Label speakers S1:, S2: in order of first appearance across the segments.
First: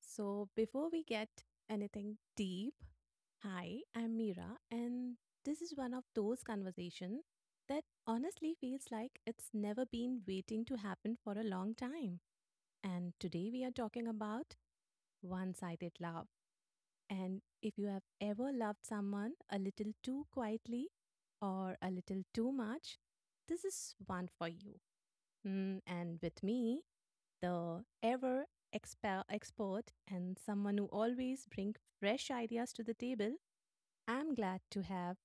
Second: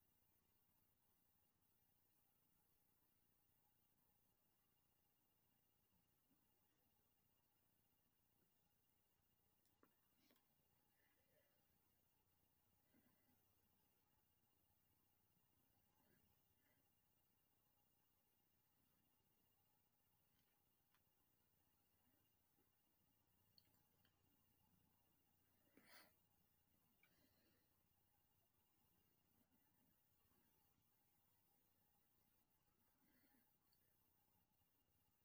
S1: so before we get anything deep, hi, I'm Mira, and this is one of those conversations that honestly feels like it's never been waiting to happen for a long time. And today we are talking about one sided love. And if you have ever loved someone a little too quietly or a little too much, this is one for you. And with me, the ever expert and someone who always brings fresh ideas to the table, I'm glad to have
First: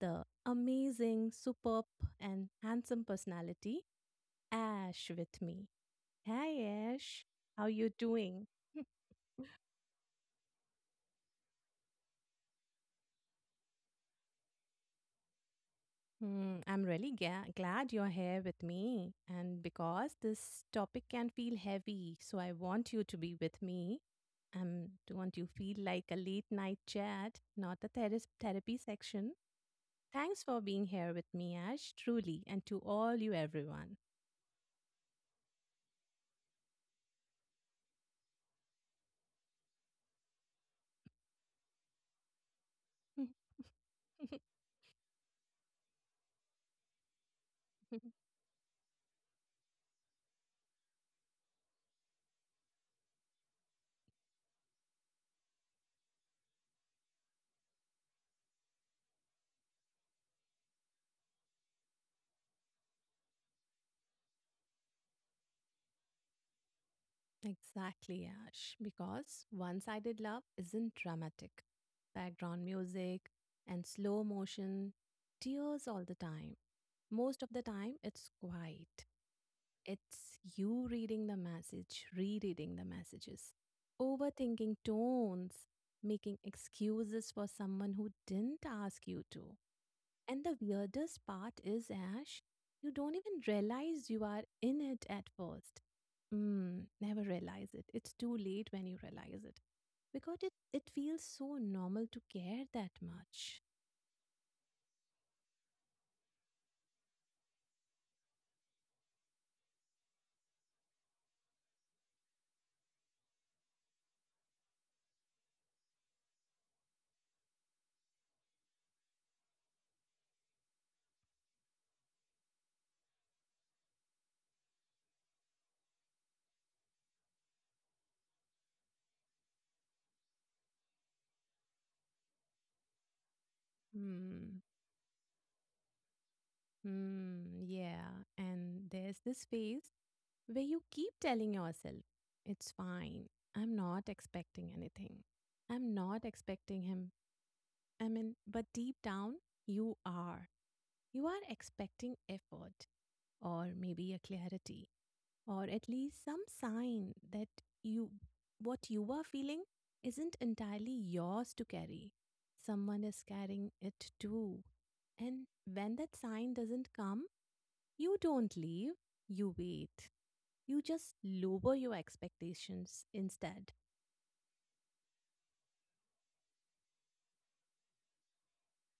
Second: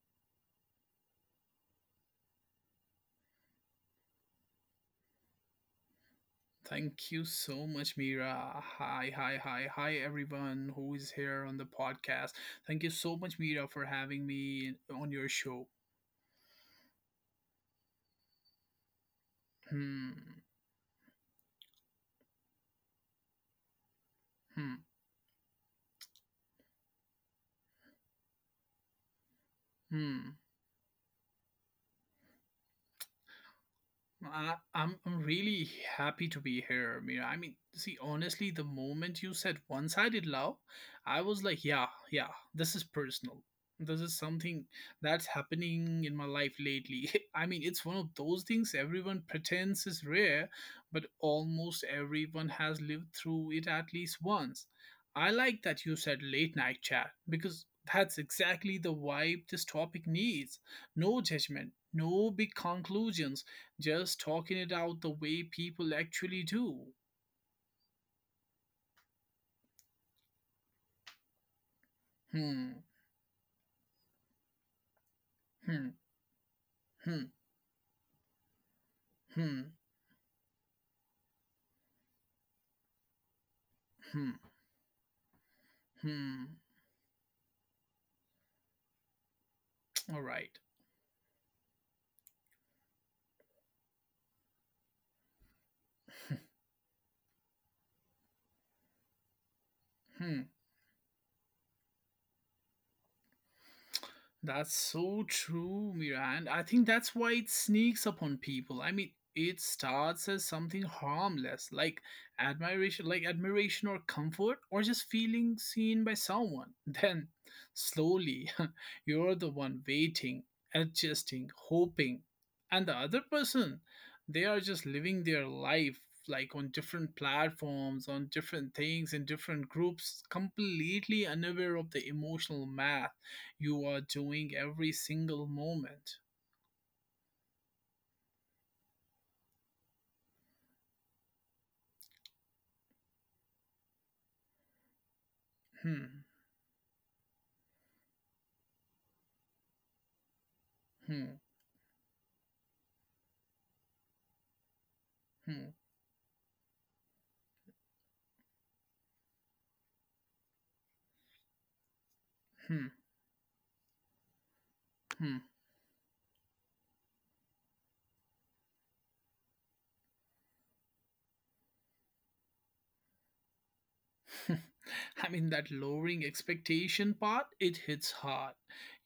S1: the amazing, superb, and handsome personality, Ash, with me. Hi,
S2: Thank
S1: Ash.
S2: you
S1: How
S2: so
S1: you
S2: much,
S1: doing?
S2: Mira. Hi, hi, hi, hi, everyone who is here on the podcast. Thank you so much, Mira, for having me on your show.
S1: I'm really glad you're here with me. And
S2: Hmm,
S1: because this topic can feel heavy, so I want you to be with me. I
S2: hmm,
S1: want you feel like a late night chat, not a therapy section.
S2: hmm.
S1: Thanks for being here with me, Ash, truly, and to all you everyone.
S2: I'm really happy to be here, Mira. I mean, see, honestly, the moment you said one-sided love, I was like, yeah, yeah, this is personal. This is something that's happening in my life lately. I mean, it's one of those things everyone pretends is rare, but almost everyone has lived through it at least once. I like that you said late night chat because that's exactly the vibe this topic needs. No judgment, no big conclusions just talking it out the way people actually do.
S1: Exactly, Ash. Because one sided love isn't dramatic. Background
S2: Hmm,
S1: music and slow motion, tears
S2: hmm,
S1: all the time.
S2: hmm,
S1: Most of the time, it's quiet.
S2: hmm,
S1: It's you reading the message, rereading the messages,
S2: hmm,
S1: overthinking tones, making
S2: hmm.
S1: excuses for someone who didn't ask you to.
S2: All
S1: And
S2: right.
S1: the weirdest part is, Ash, you don't even realize you are in it at first. Mm, never realize it. It's too late when you realize it. Because
S2: Hmm.
S1: it feels so normal to care that much.
S2: That's so true, Mira. And I think that's why it sneaks upon people. I mean, it starts as something harmless, like admiration or comfort, or just feeling seen by someone. Then, slowly, you're the one waiting, adjusting, hoping, and the other person, they are just living their life like on different platforms, on different things, in different groups, completely unaware of the emotional math you are doing
S1: Hmm.
S2: every single moment.
S1: Hmm. Yeah. And there's this phase where you keep telling yourself, it's fine. I'm not expecting anything. I'm
S2: Hmm,
S1: not expecting him. I mean, but deep down, you are. You are
S2: hmm,
S1: expecting effort, or maybe a clarity, or
S2: hmm,
S1: at least some sign that you, what you are feeling isn't entirely yours to carry,
S2: hmm,
S1: someone is carrying it too. And when that sign doesn't come, you don't leave, you wait, you just lower your expectations instead.
S2: hmm. I mean, that lowering expectation part, it hits hard.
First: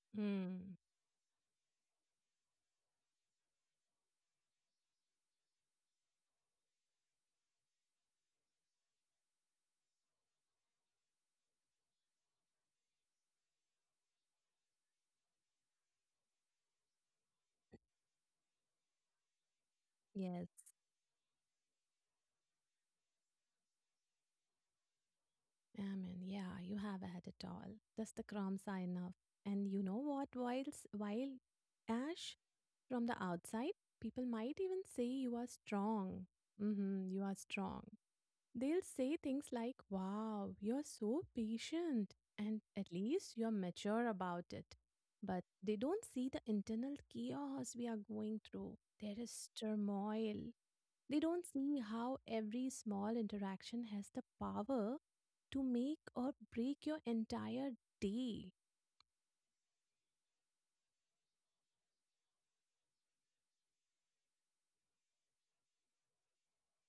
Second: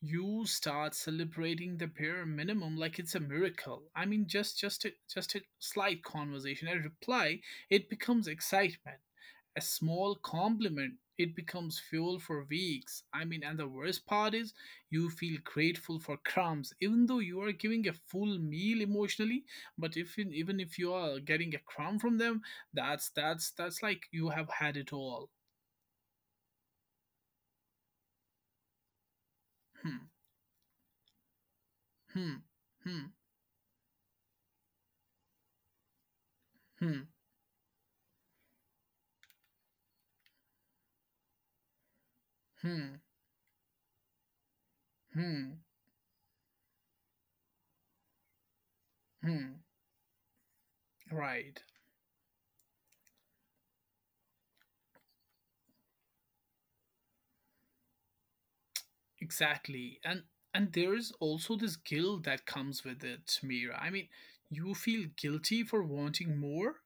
S2: You
S1: Hmm.
S2: start celebrating the bare minimum like it's a miracle. I mean, just a slight conversation, a reply, it becomes excitement. A small compliment, it becomes fuel for weeks. I mean, and the worst part is you feel grateful for crumbs, even though you are giving a full meal emotionally. But if even
S1: Yes.
S2: if you are getting a crumb from them, that's like you have had it all.
S1: Amen. Yeah, you have had it all. That's the crumb sign enough? And you know
S2: Hmm.
S1: what? While Ash,
S2: Hmm.
S1: from
S2: Hmm.
S1: the outside, people might even say you are strong. Hmm,
S2: Hmm.
S1: you are strong. They'll say things like, wow, you're so patient. And at
S2: Hmm.
S1: least you're mature about it. But
S2: Hmm.
S1: they don't see the internal chaos we are going through. There is
S2: Hmm.
S1: turmoil, they don't
S2: Right.
S1: see how every small interaction has the power to make or break your entire day.
S2: Exactly. And there is also this guilt that comes with it, Mira. I mean, you feel guilty for wanting more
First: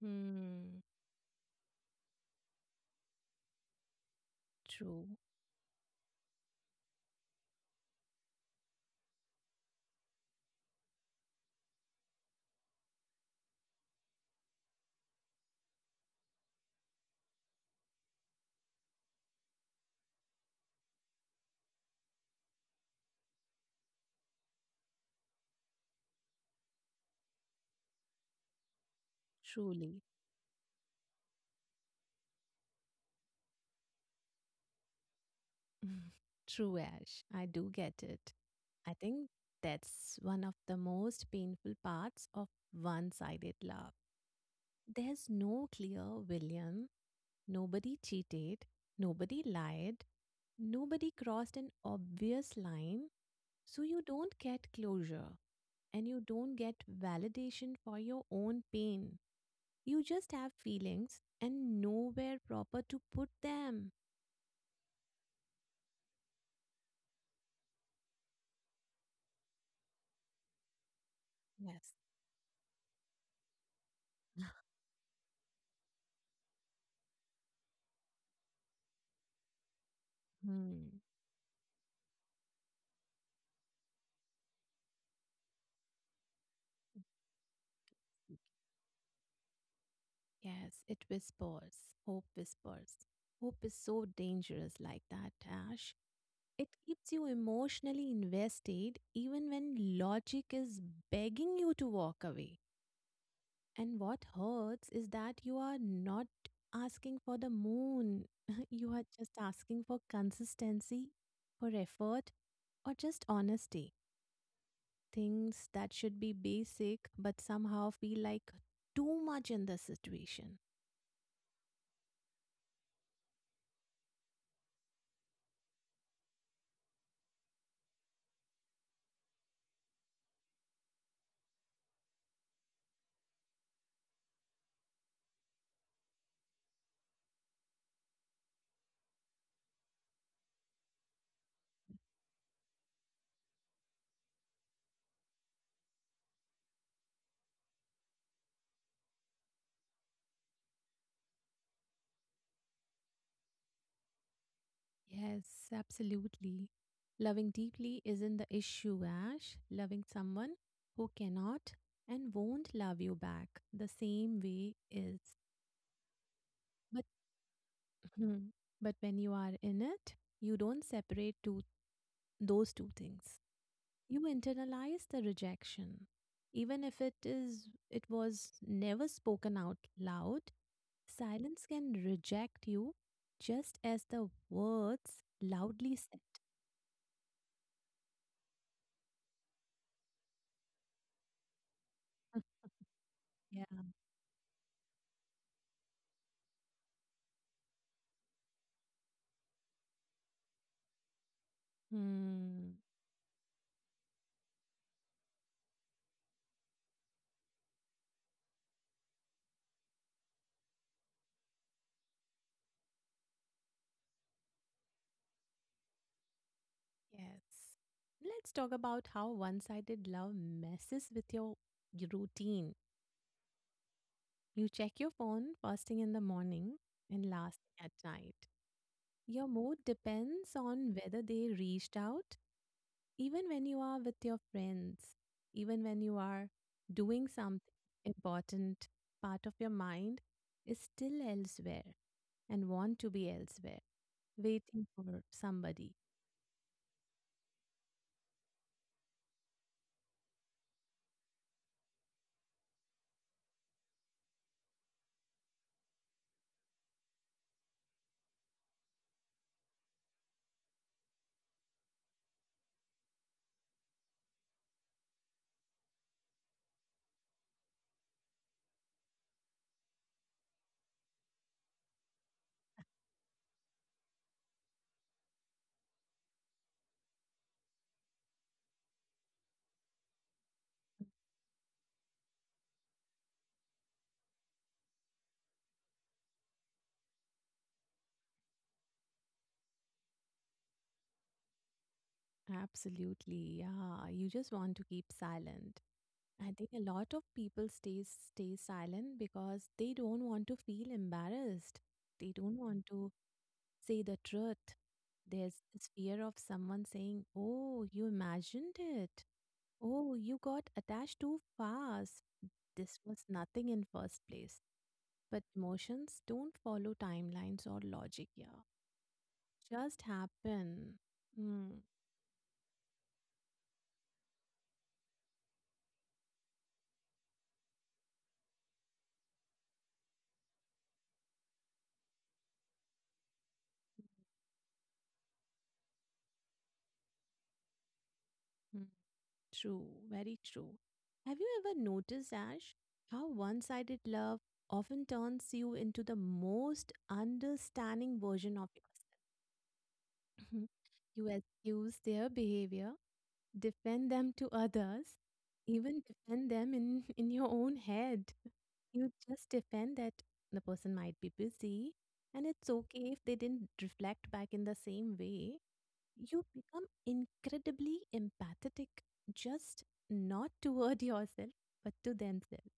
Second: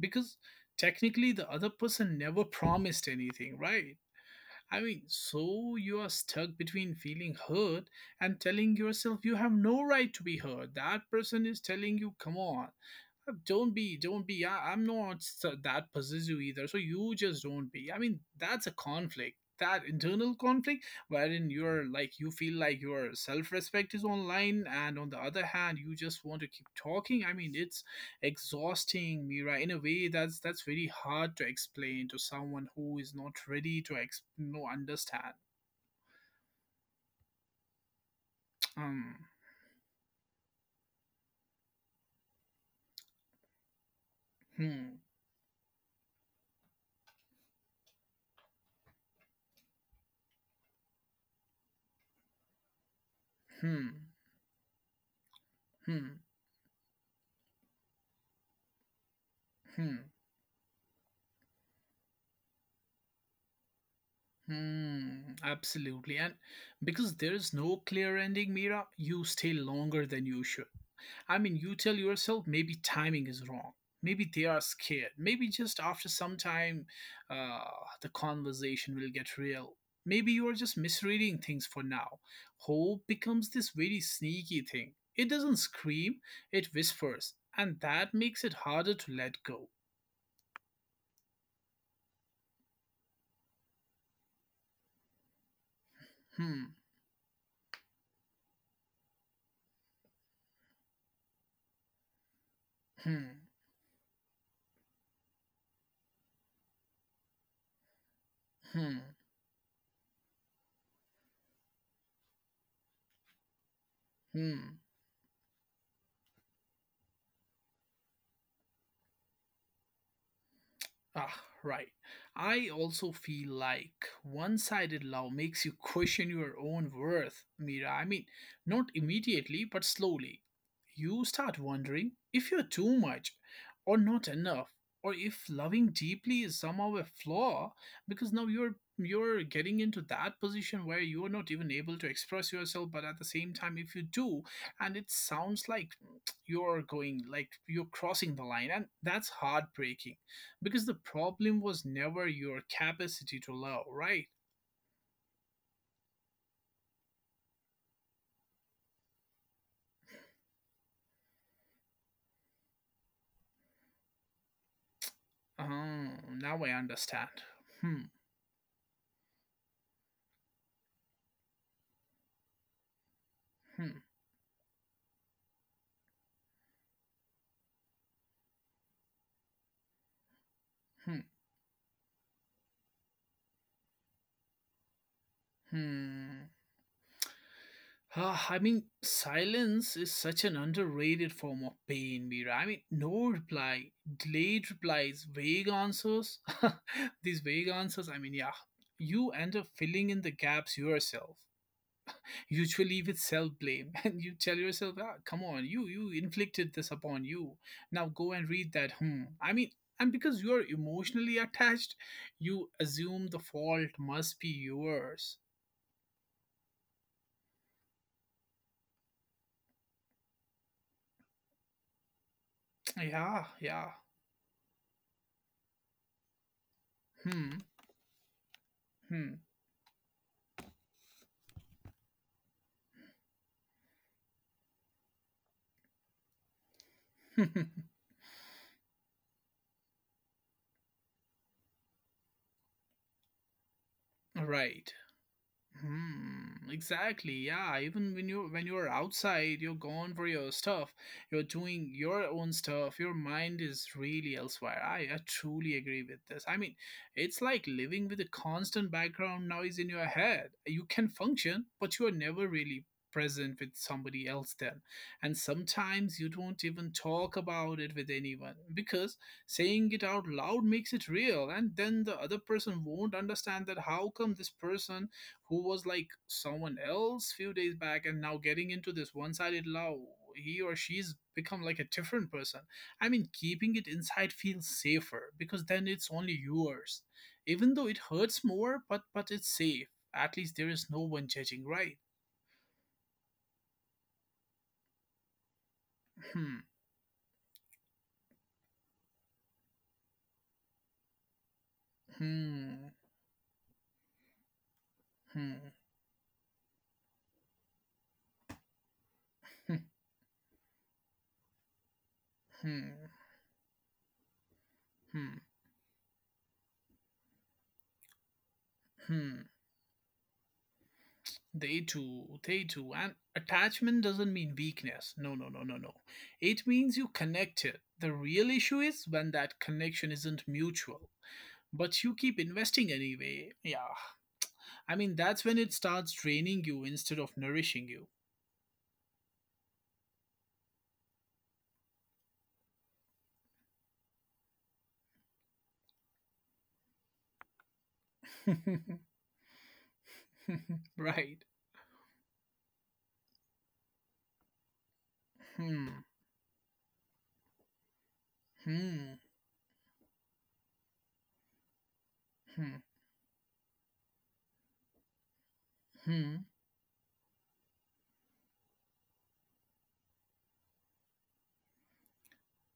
S2: because
S1: Hmm,
S2: technically the other person never promised anything, right? I mean,
S1: true,
S2: so you are stuck between feeling hurt and telling yourself you have no right to be hurt. That person is telling you, come on don't be I, I'm not s- that possessive either, so you just don't be. I mean, that's a conflict, that internal conflict wherein you're like, you feel like your self-respect is online and on the other hand you just want to keep talking. I mean, it's exhausting, Mira, in a
S1: truly.
S2: way that's very hard to explain to someone who is not ready to ex- no understand.
S1: True, Ash. I do get it. I
S2: um
S1: think that's one of the most painful parts of one sided love.
S2: hmm
S1: There's no clear William, nobody cheated, nobody lied, nobody crossed an obvious line, so you
S2: hmm
S1: don't get closure, and you
S2: hmm
S1: don't get validation for your own pain. You
S2: hmm
S1: just have feelings and nowhere proper to put them.
S2: Hmm, absolutely. And because there is no clear ending, Mira, you stay longer than you should. I mean, you
S1: Yes.
S2: tell yourself maybe timing is wrong. Maybe they are scared. Maybe just after some time, uh, the conversation will get real. Maybe you are just
S1: Hmm.
S2: misreading things for now. Hope becomes this very sneaky thing. It doesn't scream, it whispers, and that makes it harder to let go.
S1: Yes, it whispers. Hope whispers. Hope is so dangerous like that, Ash.
S2: Hmm,
S1: It keeps you emotionally invested even when logic is begging you to walk away.
S2: hmm,
S1: And what hurts is that you are not asking for the moon. You
S2: hmm,
S1: are just asking for consistency, for effort, or just honesty.
S2: hmm.
S1: Things that should be basic but somehow feel like too much in the situation.
S2: Ah, right. I also feel like one sided love makes you question your own worth, Mira. I mean, not immediately, but slowly. You start wondering if you're too much or not enough, or if loving deeply is somehow a flaw, because now you're getting into that position where you're not even able to express yourself, but at the same time if you do and it sounds like you're going, like you're crossing the line, and that's heartbreaking because the problem was never your capacity to love, right?
S1: Yes, absolutely. Loving deeply isn't the issue, Ash. Loving someone who cannot and won't love you back the same way is.
S2: Oh, now I understand. Hmm,
S1: Hmm. But when you are in it, you don't separate those two things.
S2: hmm,
S1: You internalize the rejection. Even if it was never spoken out loud,
S2: hmm,
S1: silence can reject you just as the words loudly said.
S2: hmm. Ah, I mean, silence is such an underrated form of pain, Mira. I mean, no
S1: Yeah.
S2: reply, delayed replies, vague answers. These vague answers, I mean, yeah, you end up filling in the gaps yourself,
S1: Hmm.
S2: usually with self-blame. And you tell yourself, ah, come on, you inflicted this upon you, now go and read that. I mean, and because you are emotionally attached, you assume the fault must be yours.
S1: Yes. Let's talk about how one-sided love messes with your routine.
S2: Yeah, yeah.
S1: You check your phone first thing in the morning and last
S2: hmm
S1: thing at night.
S2: hmm
S1: Your mood depends on whether they reached out, even when you are with your friends, even when you are doing something important, part of your mind is still elsewhere and want to be elsewhere, waiting
S2: right.
S1: for somebody.
S2: Hmm, exactly. Yeah, even when you when you're outside, you're gone for your stuff. You're doing your own stuff. Your mind is really elsewhere. I truly agree with this. I mean, it's like living with a constant background noise in your head. You can function, but you are never really present with somebody else then. And sometimes you don't even talk about it with anyone because saying it out loud makes it real, and then the other person won't understand that how come this person who was like someone else few days back and now getting into this one-sided love, he or she's become like a different person. I mean, keeping it inside feels safer because then it's only yours. Even though it hurts more, but it's safe. At least there is no one judging, right?
S1: Absolutely, yeah. You just want to keep silent. I
S2: hmm
S1: think a lot of people stay silent because they don't want to feel embarrassed. They don't want
S2: hmm
S1: to say the truth. There's
S2: hmm
S1: this fear of someone saying, oh, you imagined it.
S2: hmm
S1: Oh, you got attached too fast. This
S2: hmm
S1: was nothing in first place. But
S2: hmm
S1: emotions don't follow timelines or logic, yeah.
S2: hmm
S1: Just happen. Hmm.
S2: They too, they too. And attachment doesn't mean weakness. No, no, no, no, no. It means you connected. The real issue is when that connection isn't mutual. But you keep investing anyway. Yeah. I mean, that's when it starts draining you instead of nourishing you.
S1: Hmm, true, very true. Have you ever noticed, Ash, how one sided love often turns you into the most understanding version of yourself? You
S2: Right.
S1: excuse their behavior, defend them to others,
S2: Hmm.
S1: even defend them in, in your own head. You
S2: Hmm.
S1: just defend that the person might be busy and it's
S2: Hmm.
S1: okay if they didn't reflect back in the same way. You
S2: Hmm.
S1: become incredibly empathetic, just not toward yourself, but to themselves.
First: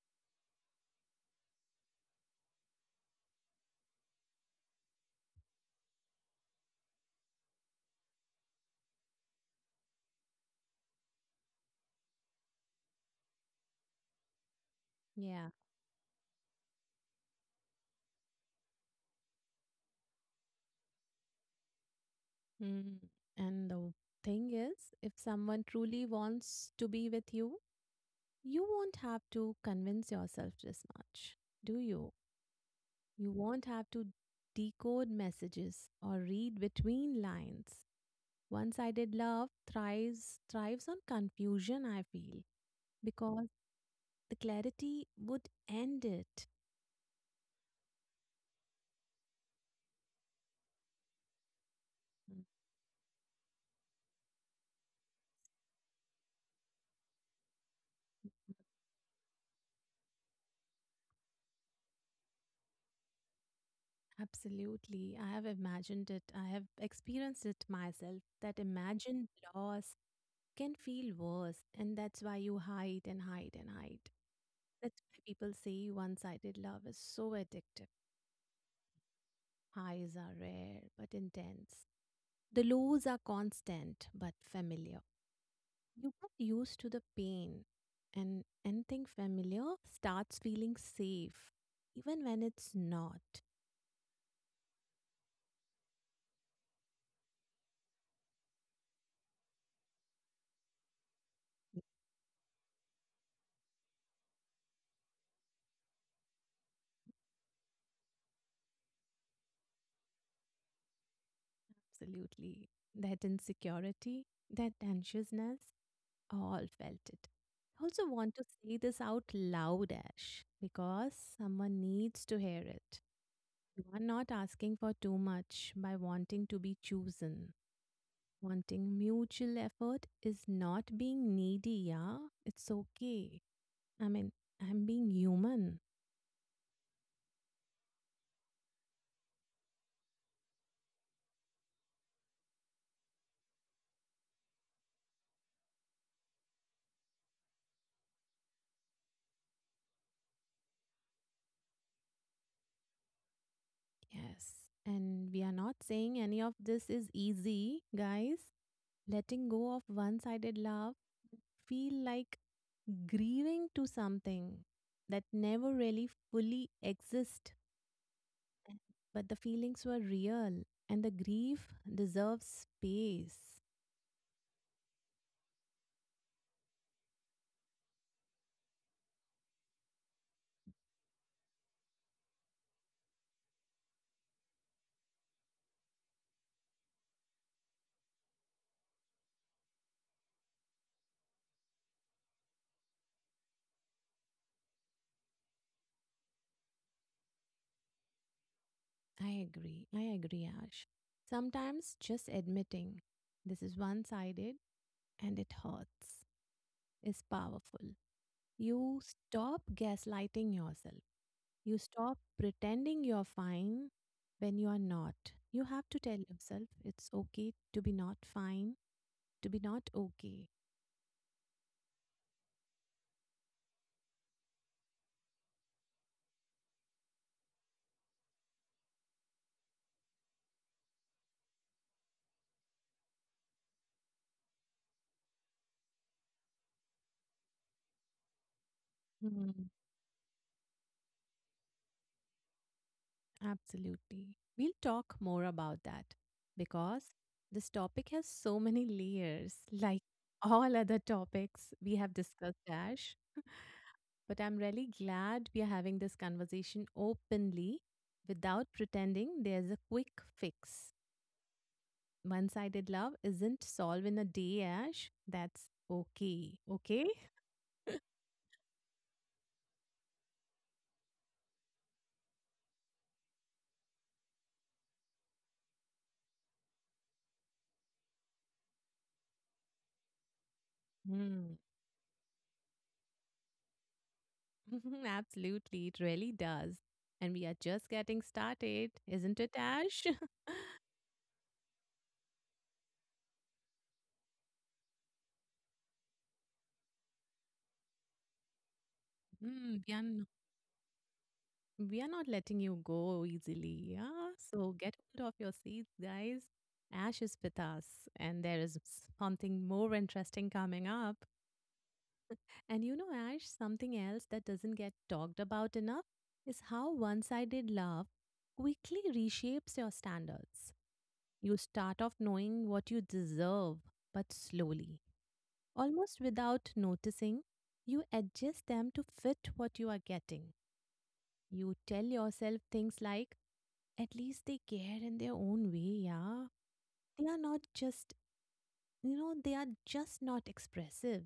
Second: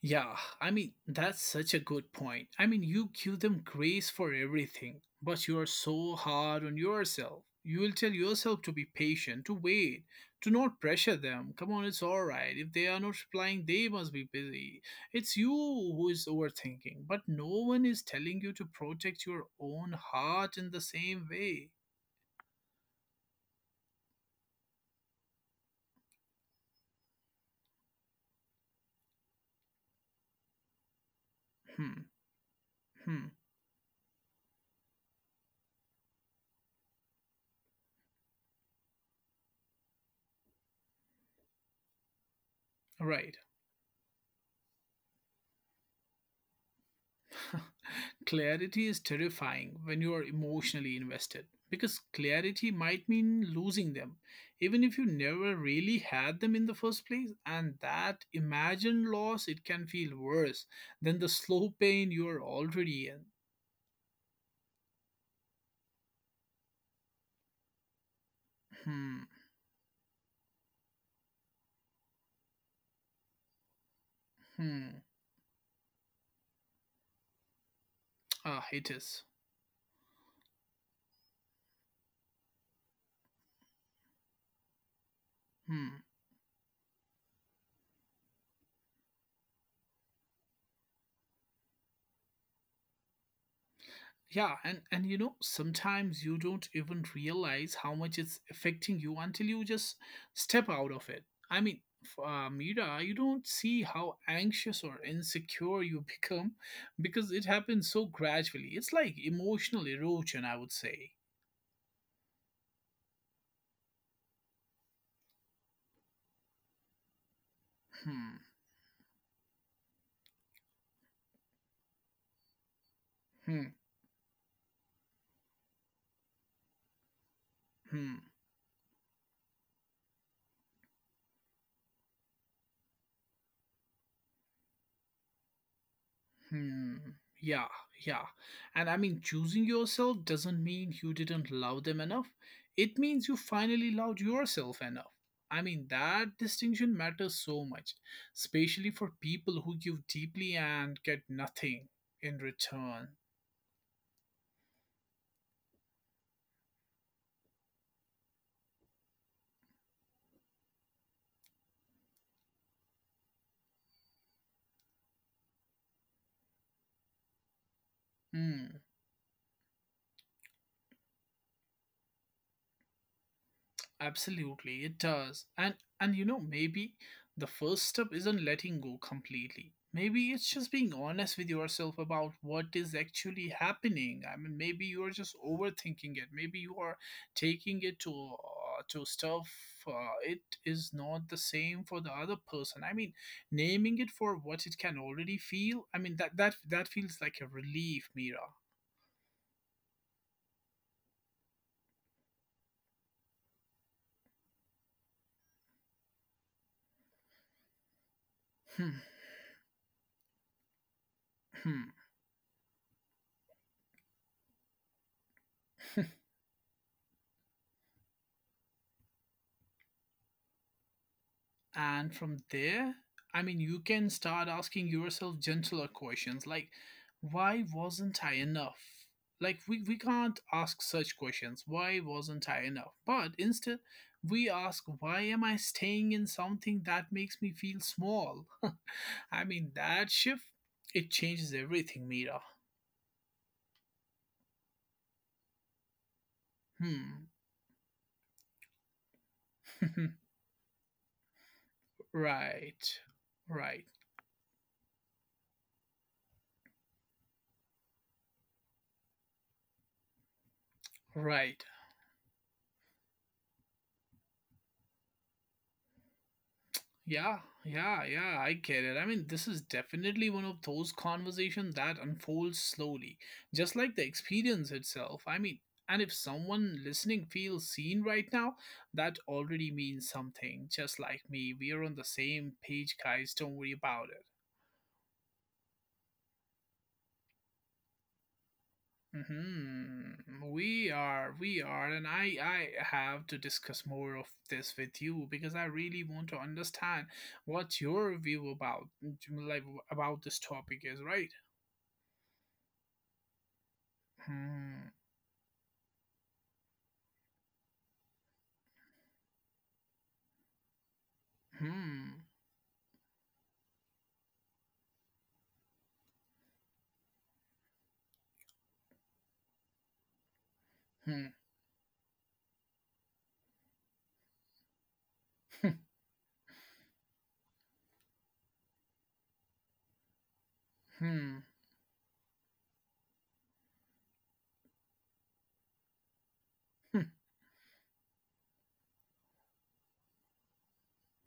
S2: Yeah, I mean, that's such a good point. I mean, you give them grace for everything, but you are so hard on yourself. You will tell yourself to be patient, to wait, to not pressure them. Come on, it's all right. If they are not replying, they must be busy. It's you
S1: Yeah.
S2: who is overthinking, but no one is telling you to protect your own heart in the same way.
S1: Mm. And the thing is, if someone truly wants to be with you, you won't have to convince yourself this much, do
S2: Hmm,
S1: you?
S2: hmm,
S1: You won't have to decode messages or read between lines. One-sided love thrives on confusion, I feel,
S2: right.
S1: because the clarity would end it.
S2: Clarity is terrifying when you are emotionally invested because clarity might mean losing them, even if you never really had them in the first place. And that imagined loss, it can feel worse than the slow pain you are already in.
S1: Absolutely. I have imagined it. I have experienced it myself that
S2: Hmm,
S1: imagined loss can feel worse, and that's why you hide and hide and hide.
S2: hmm,
S1: That's why people say one-sided love is so addictive.
S2: ah, it is.
S1: Highs are rare but intense. The lows are constant but familiar.
S2: Hmm.
S1: You get used to the pain, and anything familiar starts feeling safe, even when it's not.
S2: Yeah, and you know, sometimes you don't even realize how much it's affecting you until you just step out of it. I mean, Mira, you don't see how anxious or insecure you become because it happens so gradually. It's like emotional erosion, I would say.
S1: Absolutely. That insecurity, that anxiousness, all felt it. I also want
S2: Hmm,
S1: to say this out loud, Ash, because someone needs to hear it.
S2: hmm,
S1: You are not asking for too much by wanting to be chosen.
S2: hmm.
S1: Wanting mutual effort is not being needy, yeah? It's okay. I mean, I'm being human.
S2: Hmm. Yeah, yeah. And I mean, choosing yourself doesn't mean you didn't love them enough. It means you finally loved yourself enough. I mean, that distinction matters so much, especially for people who give deeply and get nothing in return.
S1: Yes. And we are not saying any of this is easy, guys. Letting go of one sided love feel like grieving to something that never really fully exists,
S2: Hmm.
S1: but the feelings were real and the grief deserves space.
S2: Absolutely, it does. And you know, maybe the first step isn't letting go completely. Maybe it's just being honest with yourself about what is actually happening. I mean, maybe you are just overthinking it. Maybe you are taking it to stuff. Uh, it is not the same for the other person. I mean, naming it for what it can already feel. I mean, that feels like a relief, Mira.
S1: I agree. I agree, Ash. Sometimes just admitting this is one sided and it hurts is powerful.
S2: Hmm.
S1: You stop gaslighting yourself. You
S2: Hmm.
S1: stop pretending you're fine when you are not. You have to
S2: hmm.
S1: tell yourself it's okay to be not fine, to be not okay.
S2: And from there, I mean, you can start asking yourself gentler questions like, why wasn't I enough? Like, we can't ask such questions. Why wasn't I enough? But instead, we ask, why am I staying in something that makes me feel small? I mean, that shift, it changes everything, Mira.
S1: Absolutely. We'll talk more about that because
S2: Hmm.
S1: this topic has so many layers, like all other topics we have discussed,
S2: Right.
S1: Ash.
S2: Right.
S1: But I'm really glad we are having this conversation openly without pretending there's a quick fix.
S2: Right.
S1: One sided love isn't solved in a day, Ash. That's okay. Okay?
S2: Yeah, yeah, yeah, I get it. I mean, this is definitely one of those conversations that unfolds slowly, just like the experience itself. I mean, and if someone listening feels seen right now, that already means something. Just like me,
S1: Hmm.
S2: we are on the same page, guys. Don't worry about
S1: Absolutely. It really does. And we are just getting started,
S2: it.
S1: isn't it, Ash?
S2: We are, and I have to discuss more of this with you because I really want to understand what your view about, like
S1: Mm, we
S2: about
S1: are,
S2: this topic is, right?
S1: we are not letting you go easily. Yeah. So
S2: Hmm.
S1: get hold of your seats, guys. Ash is with us, and there is something more interesting coming up.
S2: Hmm.
S1: And you know, Ash, something else that doesn't get talked about enough is how one sided love quickly reshapes your standards.
S2: Hmm.
S1: You start off knowing what you deserve, but slowly,
S2: Hmm.
S1: almost without noticing, you adjust them to fit what you are getting.
S2: hmm,
S1: You tell yourself things like, at least they care in their own way, yeah.
S2: hmm.
S1: They are not just, you know, they are just not expressive.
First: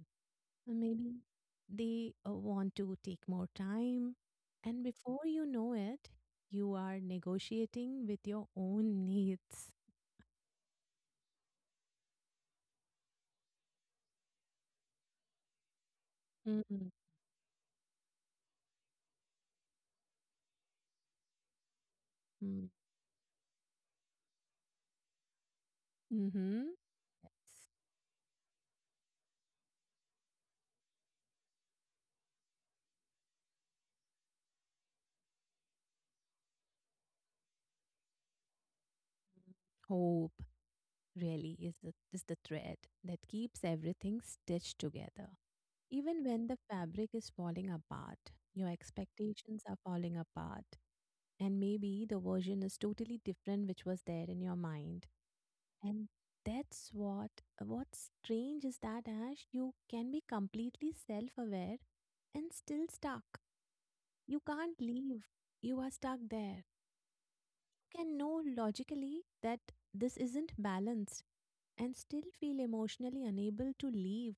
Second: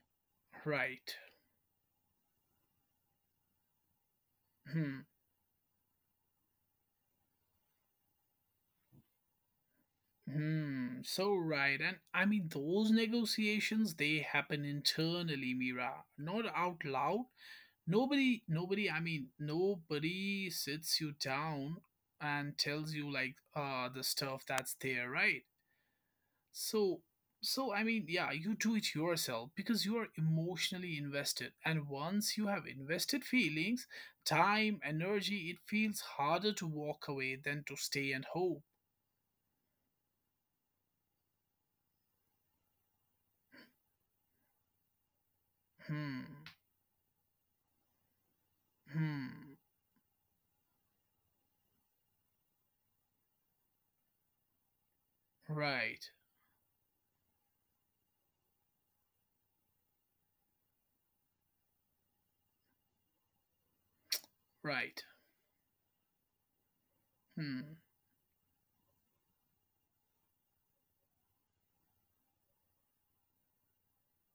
S1: Or
S2: Right.
S1: maybe they want to take more time. And
S2: Hmm.
S1: before you know it, you are negotiating with your own needs.
S2: Hmm. So right. And I mean, those negotiations, they happen internally, Mira, not out
S1: Mm-hmm.
S2: loud. I mean, nobody sits you down and tells you like the stuff that's there, right?
S1: Mm-hmm.
S2: So, so I mean, yeah, you do it yourself because you are emotionally invested. And once you have invested feelings, time, energy, it feels harder to walk away than to stay and hope.
S1: Hope really is the thread that keeps everything stitched together. Even
S2: Hmm,
S1: when the fabric is falling apart, your
S2: hmm,
S1: expectations are falling apart, and maybe the version is totally different which was there in your mind. And
S2: right,
S1: that's what what's strange is that Ash, you can be completely self-aware and still stuck. You can't
S2: right.
S1: leave. You are stuck there.
S2: hmm.
S1: You can know logically that this isn't balanced and still feel emotionally unable to leave.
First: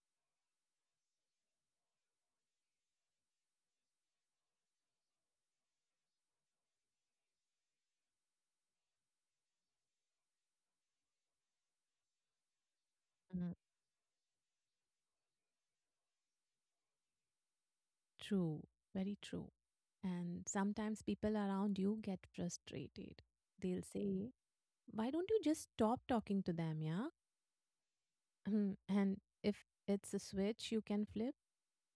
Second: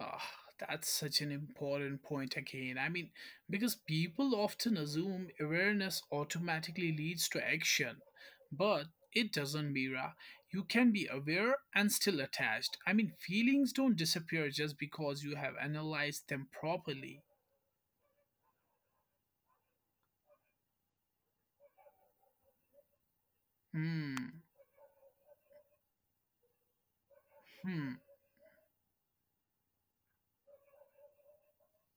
S2: Ah, that's such an important point again. I mean, because people often assume awareness automatically leads to action, but it doesn't, Mira. You can be aware and still attached. I mean, feelings don't disappear just because you have analyzed them properly.
S1: True, very true. And sometimes people around you get frustrated. They'll
S2: Hmm,
S1: say, why don't you just stop talking to them? Yeah.
S2: hmm,
S1: Hmm, and if it's a switch you can flip,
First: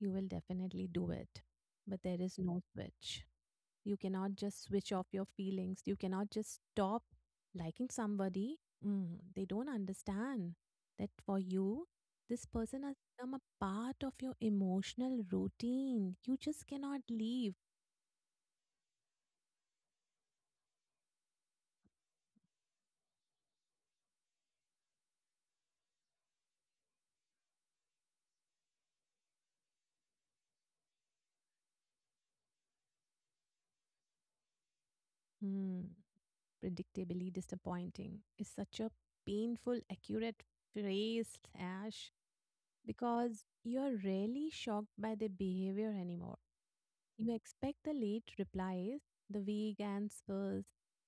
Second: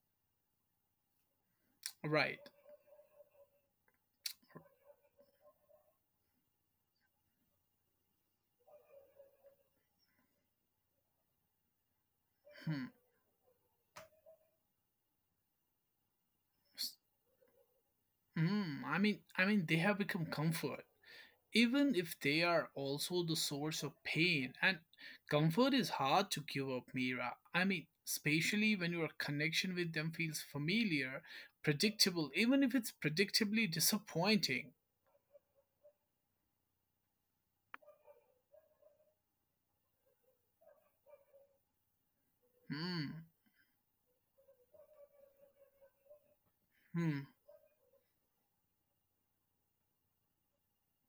S1: you will definitely do it. But there is
S2: right.
S1: no switch. You cannot just switch off your feelings. You cannot just stop liking somebody. Mm, they don't understand that for you, this person
S2: Hmm,
S1: has become a part of your emotional routine. You just
S2: s-
S1: cannot leave.
S2: hmm. I mean, they have become comfort, even if they are also the source of pain. And comfort is hard to give up, Mira. I mean, especially when your connection with them feels familiar, predictable, even if it's predictably disappointing.
S1: Hmm, predictably disappointing is such a painful, accurate phrase, Ash,
S2: Hmm.
S1: because you're rarely shocked by their behavior anymore.
S2: Hmm.
S1: You expect the late replies, the vague answers,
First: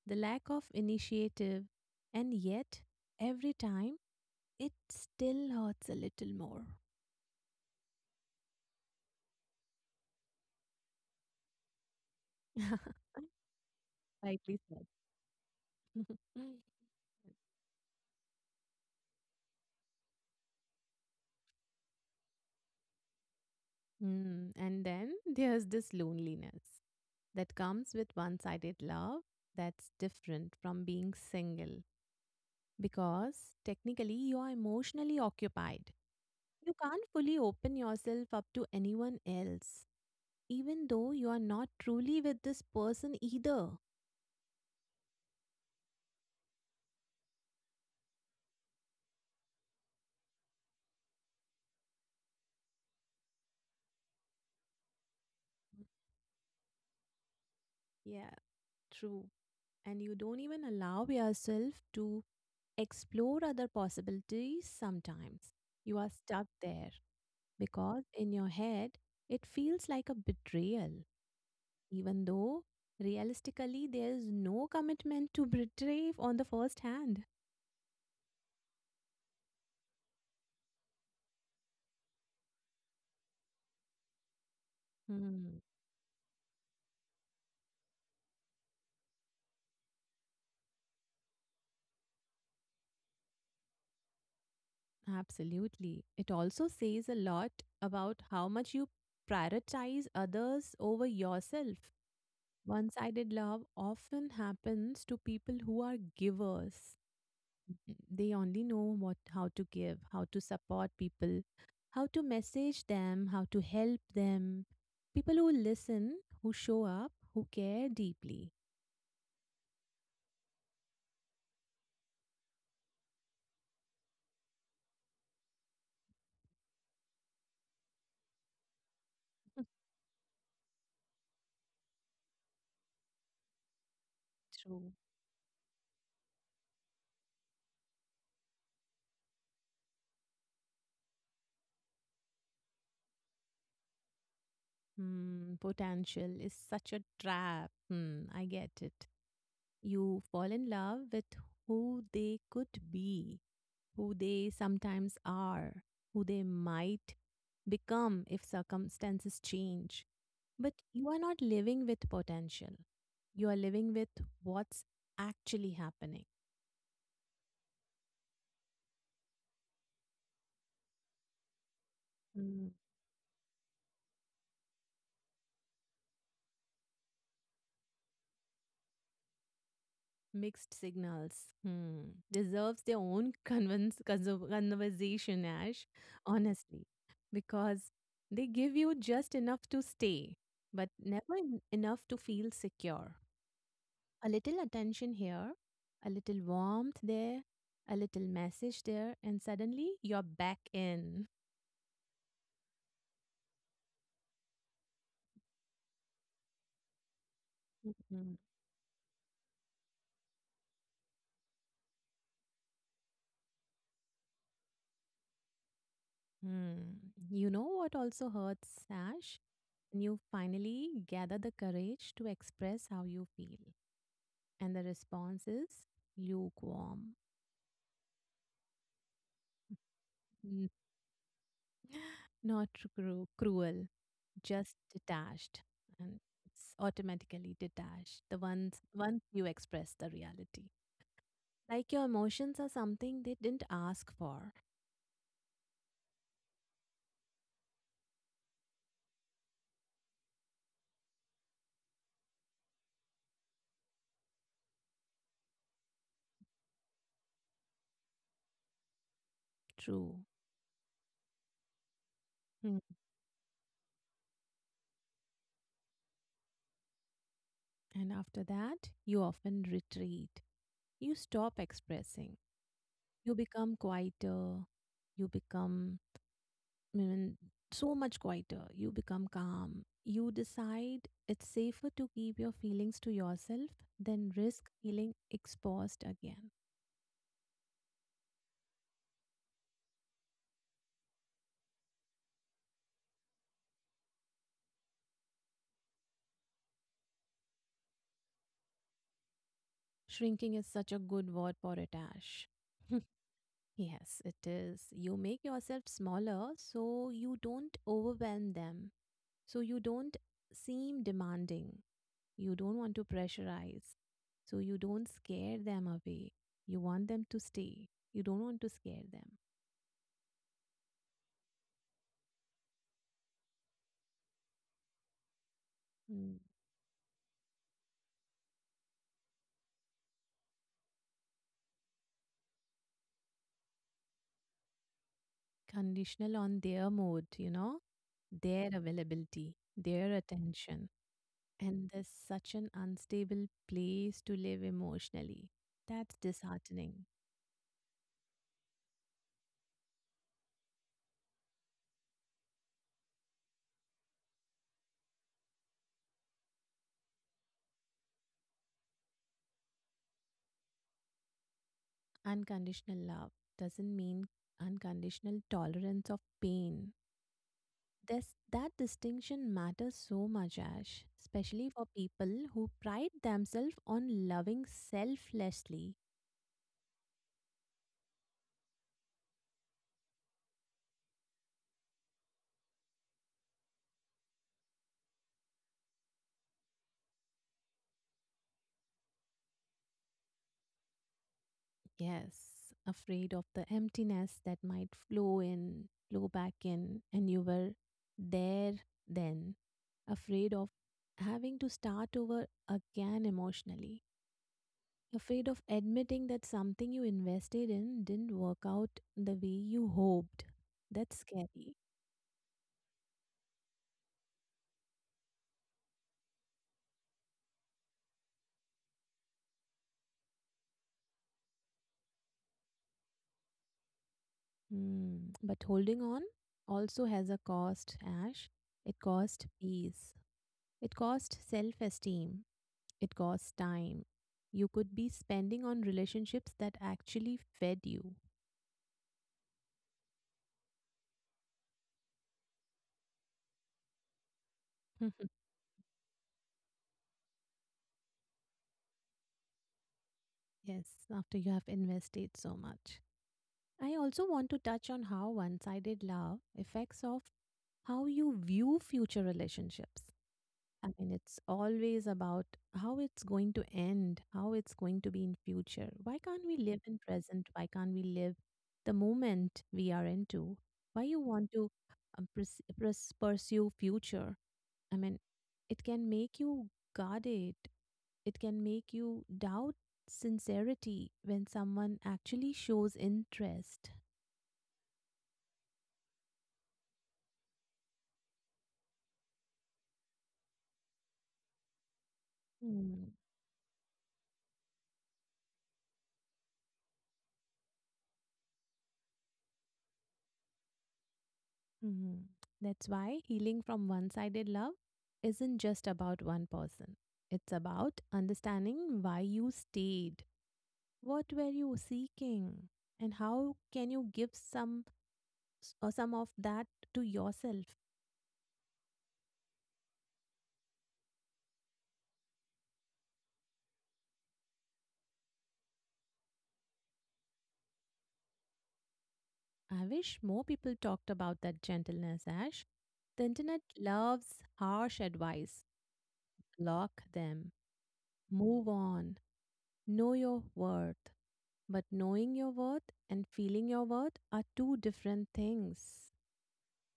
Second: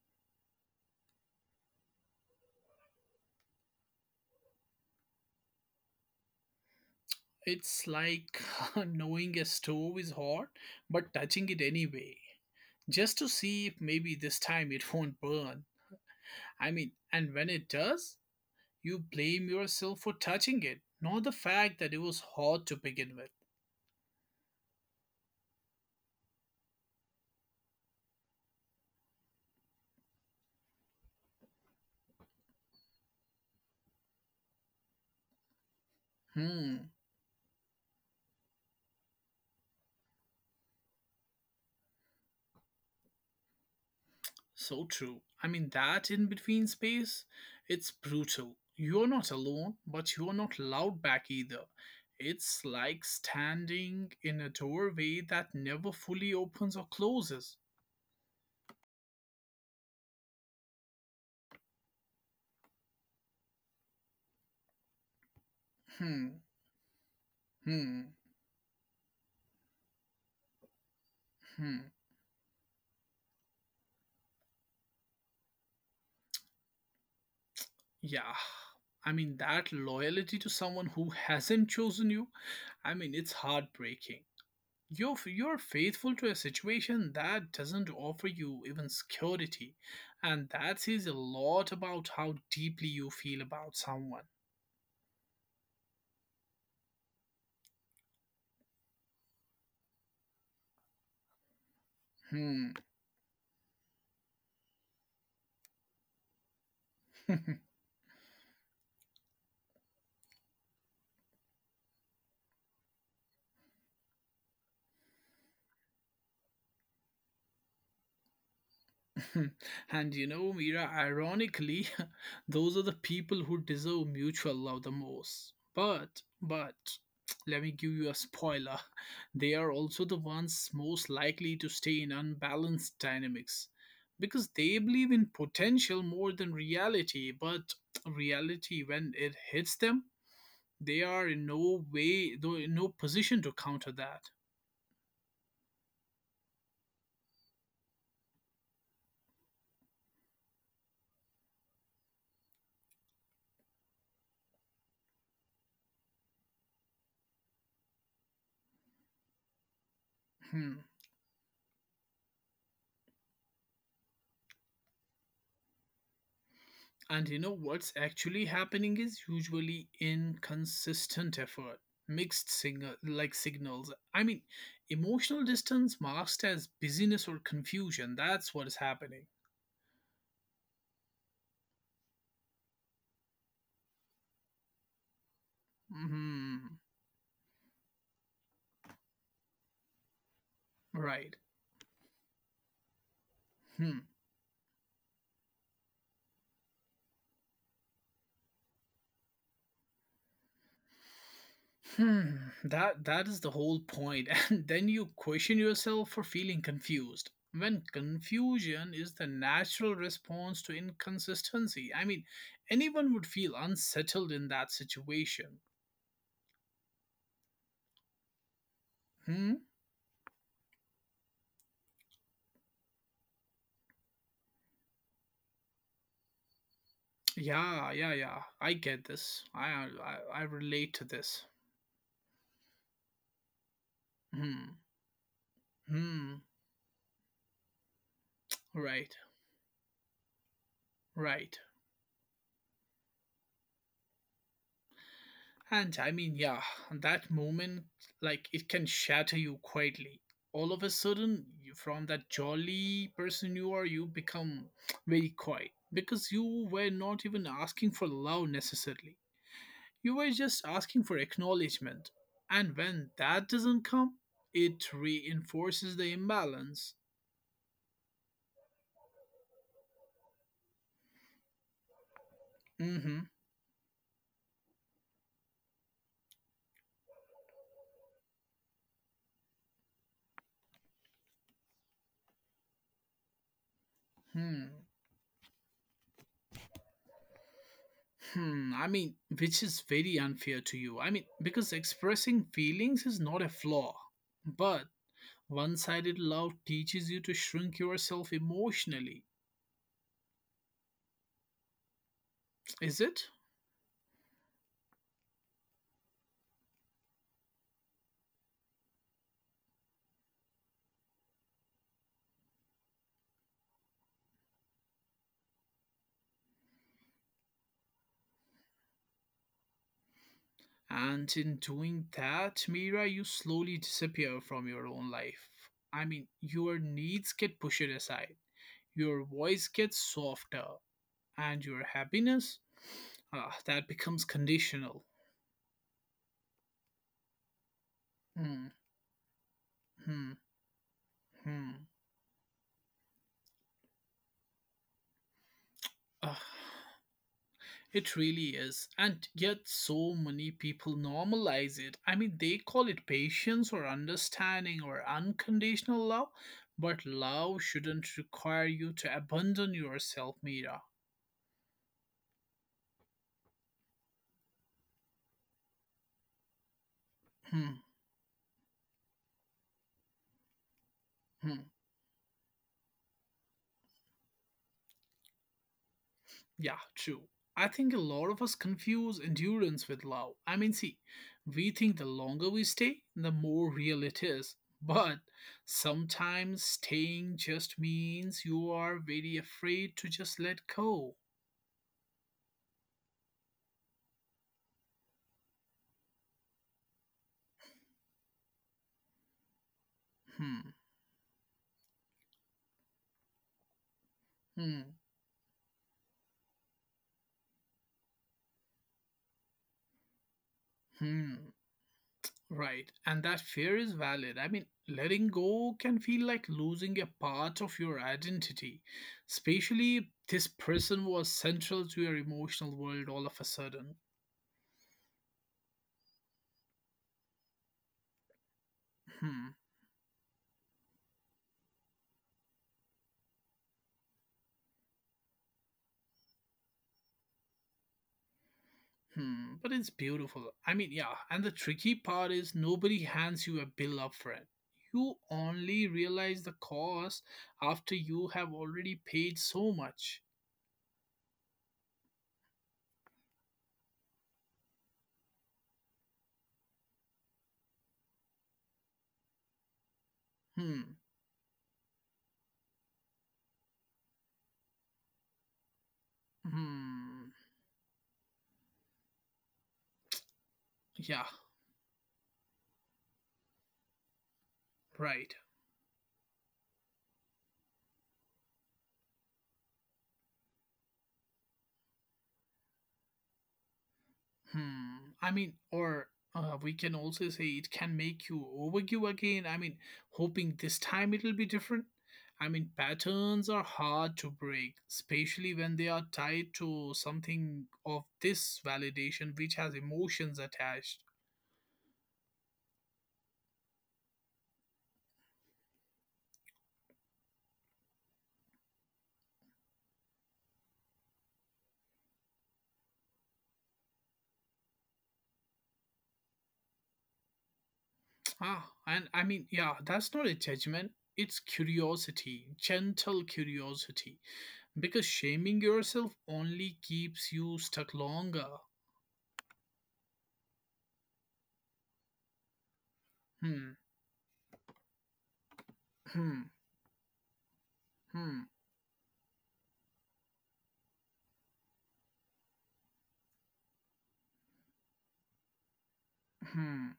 S1: the lack of initiative, and yet, every time, it still hurts a little more.
S2: It's like knowing a stove is hot, but touching it anyway, just to see if maybe this
S1: Rightly
S2: time
S1: said.
S2: it won't burn. I mean, and when it does, you blame yourself for touching it, not the fact that it was hot to begin with.
S1: Hmm, and then there's this loneliness that comes with one sided love, that's different from being single because technically you are emotionally occupied. You
S2: Hmm,
S1: can't fully open yourself up to anyone else, even though you are not truly with this person either.
S2: so true. I mean, that in between space, it's brutal. You're not alone, but you're not loud back either. It's like standing in a doorway that never fully opens or closes.
S1: Yeah, true. And you don't even allow yourself to explore other possibilities sometimes. You are
S2: Hmm,
S1: stuck there because
S2: hmm,
S1: in your head it feels like a betrayal,
S2: hmm.
S1: even though realistically there is no commitment to betray on the first hand.
S2: Yeah. I mean, that loyalty to someone who hasn't chosen you, I mean, it's heartbreaking. You're
S1: Hmm,
S2: faithful to a situation that doesn't offer you even security, and that says a lot about how deeply you feel about someone.
S1: absolutely. It also says a lot about how much you prioritize others over yourself.
S2: Hmm.
S1: One sided love often happens to people who are givers. They only know what how to give, how to support people, how to message them, how to help them. People who listen, who show up, who care deeply.
S2: and Mira, ironically, those are the people who deserve mutual love the most. But, but, let me give you a spoiler. They are also the ones most likely to stay in unbalanced dynamics because they
S1: True.
S2: believe in potential more than reality. But reality, when it hits them, they are in no way, though, in no position to counter that.
S1: Potential is such a trap. I get it. You fall in love with who they could be, who they sometimes are, who they might become if circumstances change. But
S2: Hmm.
S1: you are not living with potential. You are living with what's actually happening.
S2: And you know what's actually happening is usually inconsistent effort, mixed signal like signals. I mean, emotional distance masked as busyness or confusion. That's what is happening.
S1: Mixed signals. Hmm. Deserves their own conversation, Ash,
S2: Hmm.
S1: honestly, because they give you just enough to stay, but
S2: Right.
S1: never enough to feel secure.
S2: Hmm.
S1: A little attention here, a little warmth there, a little message there, and suddenly you're back in.
S2: Hmm. That is the whole point. And then you question yourself for feeling confused. When
S1: Mhm.
S2: confusion is the natural response to inconsistency. I mean, anyone would feel unsettled in that situation.
S1: Hmm. You know what also hurts, Ash?
S2: Hmm.
S1: When you finally gather the courage to express how you feel, and the response is lukewarm.
S2: Yeah, yeah, yeah. I get this. I
S1: Mm.
S2: relate to this.
S1: Not cruel, just
S2: Hmm.
S1: detached. And
S2: Hmm.
S1: it's automatically detached. The ones
S2: Right.
S1: Once you express the reality.
S2: Right.
S1: Like your emotions are something they didn't ask for.
S2: And I mean, yeah, that moment, like, it can shatter you quietly. All of a sudden, you, from that jolly person you are, you become very quiet because you were not even asking for love necessarily.
S1: True.
S2: You were just asking for acknowledgement. And
S1: Mm.
S2: when that doesn't come, it reinforces the imbalance.
S1: And after that, you often retreat. You stop expressing.
S2: Mm-hmm.
S1: You become quieter. You become mean, so much quieter. You become calm. You decide it's safer to keep your feelings to yourself than risk
S2: Hmm.
S1: feeling exposed again.
S2: Hmm, I mean, which is very unfair to you. I mean, because expressing feelings is not a flaw, but one sided love teaches you to shrink yourself emotionally,
S1: Shrinking is such a good word for it, Ash.
S2: is it?
S1: Yes, it is. You make yourself smaller so you don't overwhelm them, so you don't seem demanding. You don't want to pressurize, so you don't scare them away. You want them to stay. You don't want to scare them.
S2: And in doing that, Mira, you slowly disappear from your own life. I mean,
S1: Hmm.
S2: your needs get pushed aside, your voice gets softer, and your happiness, ah, that becomes conditional.
S1: Conditional on their mood, you know,
S2: Hmm,
S1: their availability, their
S2: hmm,
S1: attention.
S2: hmm.
S1: And there's such an unstable place to live emotionally. That's
S2: Ugh.
S1: disheartening.
S2: It really is. And yet, so many people normalize it. I mean, they call it patience or understanding or unconditional love, but love shouldn't require you to abandon yourself, Mira.
S1: Unconditional love doesn't mean unconditional tolerance of pain.
S2: Hmm,
S1: This, that distinction matters so much, Ash,
S2: hmm.
S1: especially for people who pride themselves on loving selflessly.
S2: Yeah, true. I think a lot of us confuse endurance with love. I mean, see, we think the longer we stay, the more real it is. But sometimes staying just means you are very afraid to just let go.
S1: Yes, afraid of the emptiness that might flow in, flow back in, and you were there then, afraid
S2: Hmm,
S1: of having to start over again emotionally,
S2: hmm,
S1: afraid of admitting that something you invested in didn't work out the way you hoped. That's
S2: hmm.
S1: scary.
S2: Right, and that fear is valid. I mean, letting go can feel like losing a part of your identity, especially if this person was central to your emotional world all of a sudden.
S1: Mm. But holding on also has a cost, Ash. It cost
S2: Hmm.
S1: peace, it cost self esteem, it costs time. You could be spending on relationships that actually fed you.
S2: Hmm, but it's beautiful. I mean, yeah, and the tricky part is nobody hands you a bill up front. You only realize the cost after you have already paid so much.
S1: Yes, after you have invested so much. I also want to touch on how one sided love affects of how you view future relationships. I
S2: Hmm,
S1: mean, it's always about how it's going to end, how it's going to be in future. Why can't we live in
S2: hmm,
S1: present? Why can't we live the moment we are into? Why you
S2: yeah,
S1: want to pursue future? I mean,
S2: right.
S1: it can make you guarded. It can make you doubt sincerity when someone actually shows interest.
S2: Hmm. I mean, or we can also say it can make you overgive again. I mean, hoping this time it'll be different. I mean, patterns are hard to break, especially when they are tied to something of this validation which has emotions attached.
S1: Mhm. That's why healing from one sided love isn't just about one person. It's about understanding why you stayed, what were you seeking, and how can you give some s- or some of that to yourself.
S2: Ah, and I mean, yeah, that's not a judgment. It's curiosity, gentle curiosity. Because shaming yourself only keeps you stuck longer.
S1: I wish more people talked about that gentleness, Ash. The internet
S2: Hmm,
S1: loves harsh advice.
S2: hmm,
S1: Block them.
S2: hmm,
S1: Move on. Know your worth. But knowing your worth and feeling your worth are two different things.
S2: hmm.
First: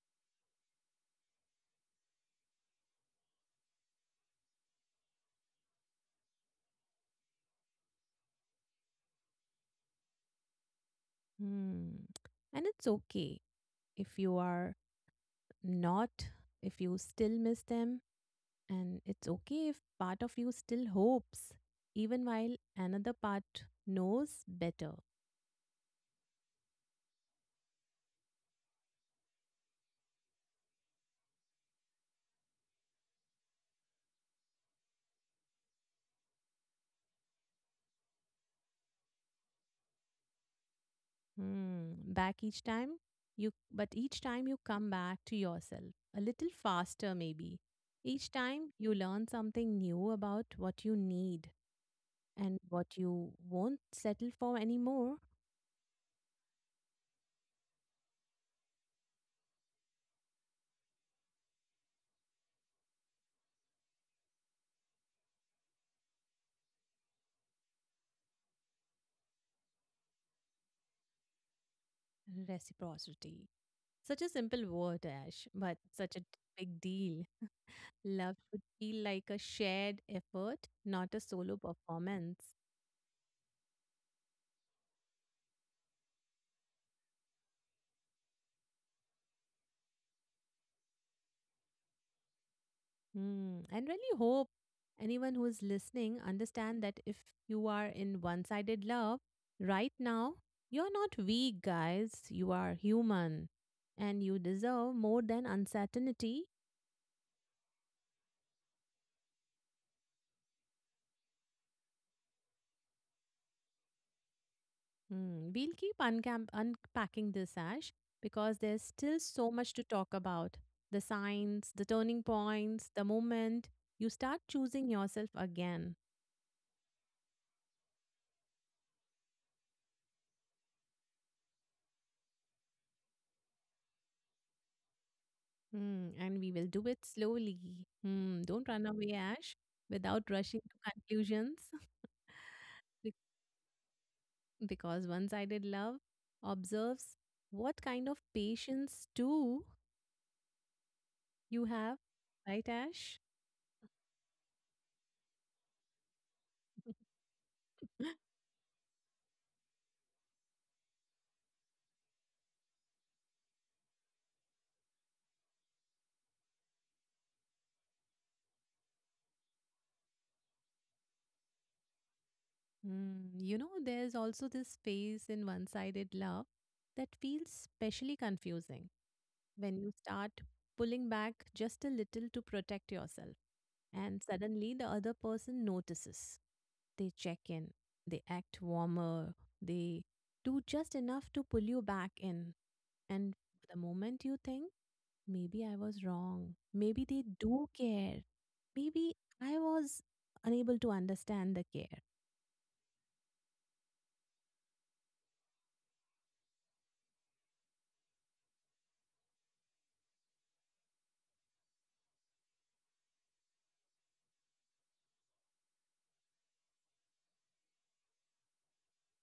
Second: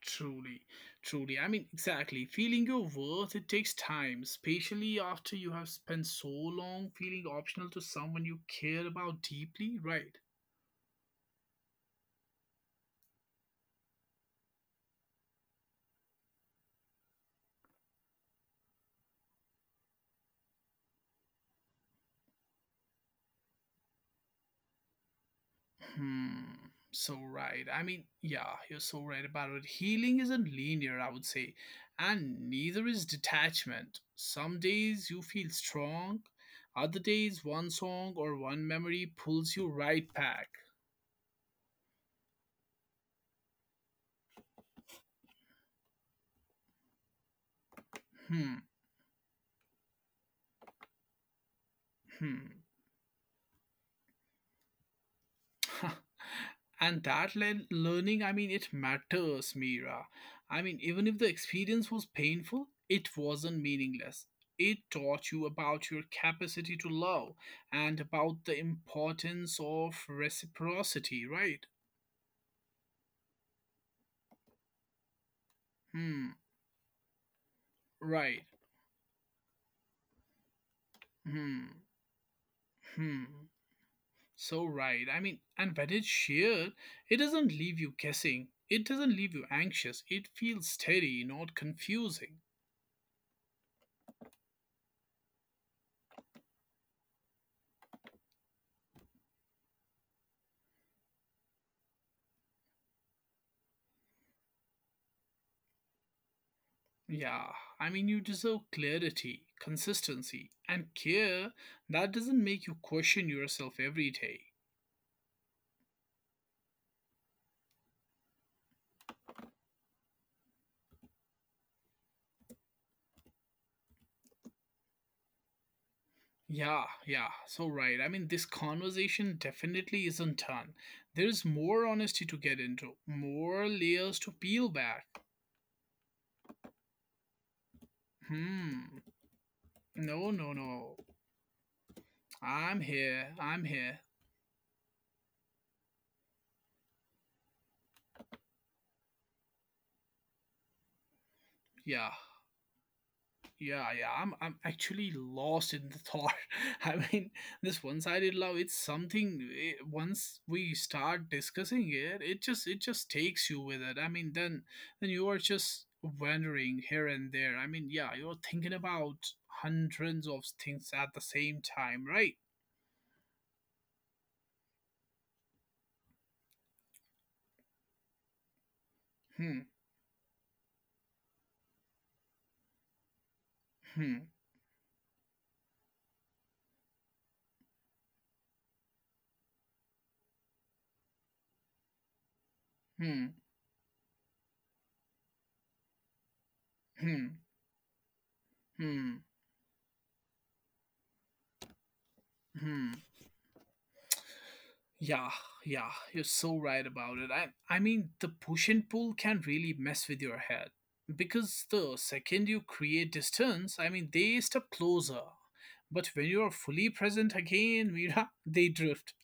S2: Truly, truly. I mean, exactly. Feeling your worth, it takes time, especially after you have spent so long feeling optional to someone you care about deeply, right?
S1: Hmm. And it's okay if you are not, if you still miss them. And it's okay if part of you still hopes, even while another part knows better.
S2: Hmm. So right. I mean, yeah, you're so right about it. Healing isn't linear, I would say, and neither is detachment. Some days you feel strong, other days one song or one memory pulls you right back.
S1: Hmm. Back each time but each time you come back to yourself a little faster, maybe. Each
S2: Hmm.
S1: time you learn something new about what you need
S2: Hmm.
S1: and what you won't settle for anymore.
S2: and that learning, I mean, it matters, Mira. I mean, even if the experience was painful, it wasn't meaningless. It taught you about your capacity to love and about the importance of reciprocity, right?
S1: Reciprocity. Such a simple word, Ash, but such a
S2: Hmm,
S1: big deal. Love
S2: right.
S1: should feel like a shared effort, not a solo
S2: Hmm,
S1: performance.
S2: hmm. So right. I mean, and when it's shared, it doesn't leave you guessing. It doesn't leave you anxious. It feels steady, not confusing.
S1: Hmm. And really hope anyone who is listening understand that if you are in one-sided love right now, you're not weak, guys. You are human, and you deserve more than uncertainty.
S2: Yeah, I mean, you deserve clarity, consistency, and care that doesn't make you question yourself every day.
S1: Hmm, we'll keep unpacking this, Ash, because there's still so much to talk about. The signs, the turning points, the moment you start choosing yourself again.
S2: Yeah, yeah, so right. I mean, this conversation definitely isn't done. There's more honesty to get into, more layers to peel back.
S1: Hmm, and we will do it slowly. Hmm, don't run
S2: Hmm,
S1: away, Ash, without
S2: no, no,
S1: rushing to
S2: no.
S1: conclusions,
S2: I'm
S1: be-
S2: here, I'm here.
S1: because one sided love observes what kind of patience, too, you have,
S2: Yeah.
S1: right, Ash?
S2: Yeah, yeah, I'm actually lost in the thought. I mean, this one-sided love, it's something, once we start discussing it, it just takes you with it. I mean, then you are just wandering here and there. I mean, yeah, you're thinking about hundreds of things at the same time, right?
S1: Mm, you know, there's also this phase in one sided love that feels specially confusing
S2: Hmm,
S1: when you start pulling back just a little to protect yourself.
S2: hmm,
S1: And suddenly the other person notices. They check in, they act warmer, they do just enough to pull you back in.
S2: hmm,
S1: And the moment you think, maybe I was wrong, maybe they
S2: hmm,
S1: do care, maybe
S2: hmm,
S1: I was unable to understand the care.
S2: hmm. Yeah, yeah, you're so right about it. I mean the push and pull can really mess with your head. Because the second you create distance, I mean they step closer. But when you are fully present again, Mira, they drift.